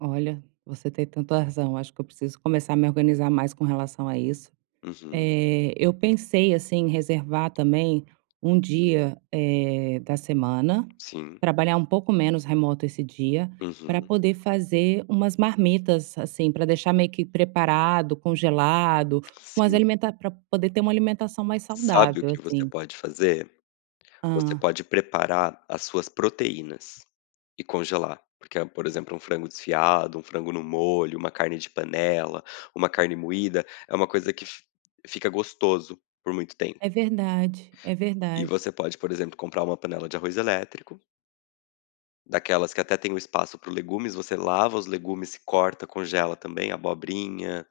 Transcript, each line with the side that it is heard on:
right: Olha, você tem tanta razão acho que eu preciso começar a me organizar mais com relação a isso.
left: Uhum.
right: Eh, eu pensei, assim, em reservar também 1 dia, eh, da semana,
left: Sim.
right: trabalhar um pouco menos remoto esse dia, pra
left: Uhum.
right: poder fazer umas marmitas, assim, pra deixar meio que preparado, congelado, umas
left: Sim.
right: alimenta pra poder ter uma alimentação mais
left: Sabe o
right: saudável,
left: que você
right: assim.
left: pode fazer? Você
right: Hã.
left: pode preparar as suas proteínas. E congelar. Porque é por exemplo, um frango desfiado, um frango no molho, uma carne de panela, uma carne moída, é uma coisa que f fica gostoso por muito tempo.
right: É verdade. É
left: E
right: verdade.
left: você pode, por exemplo, comprar uma panela de arroz elétrico daquelas que até tem o espaço para os legumes, você lava os legumes, corta, congela também a abobrinha,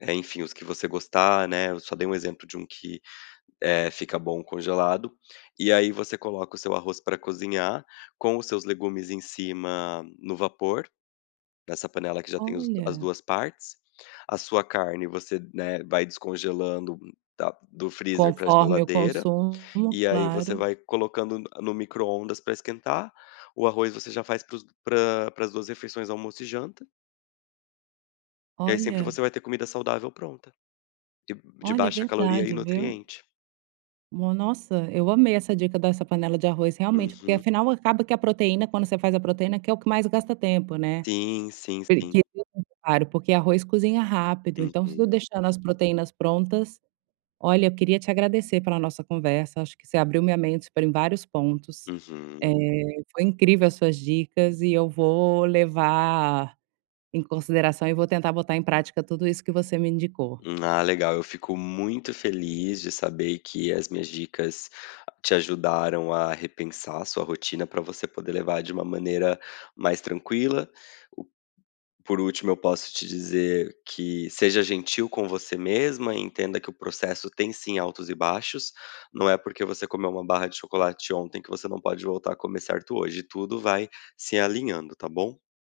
left: eh, enfim, os que você gostar, né eu só dei um exemplo de um que, eh, fica bom congelado e aí você coloca o seu arroz pra cozinhar com os seus legumes em cima no vapor, dessa panela que já tem os as
right: Olha.
left: 2 partes. A sua carne você, né, vai descongelando da do freezer pra
right: Conforme eu
left: geladeira
right: consumo
left: e aí você
right: claro.
left: vai colocando n no micro-ondas pra esquentar, o arroz você já faz para os pra para as 2 refeições, almoço e janta e aí sempre
right: Olha.
left: você vai ter comida saudável pronta. De de
right: Olha,
left: baixa caloria e
right: verdade, viu.
left: nutriente.
right: No nossa, eu amei essa dica dessa panela de arroz, realmente, porque
left: Uhum.
right: afinal, acaba que a proteína quando você faz a proteína, que é o que mais gasta tempo, né,
left: Sim, sim, sim.
right: porque [unintelligible] claro porque arroz cozinha rápido, então, se eu
left: Uhum.
right: deixando as proteínas prontas olha, eu queria te agradecer pela nossa conversa, acho que você abriu minha mente, foram em vários pontos, eh,
left: Uhum.
right: foi incrível as suas dicas e eu vou levar em consideração e vou tentar botar em prática tudo isso que você me indicou.
left: Ah, legal, eu fico muito feliz de saber que as minhas dicas te ajudaram a repensar a sua rotina, pra você poder levar de uma maneira mais tranquila, o por último, eu posso te dizer que seja gentil com você mesma e entenda que o processo tem, sim, altos e baixos. Não é porque você comeu 1 barra de chocolate ontem que você não pode voltar a comer certo hoje. Tudo vai se alinhando, tá bom?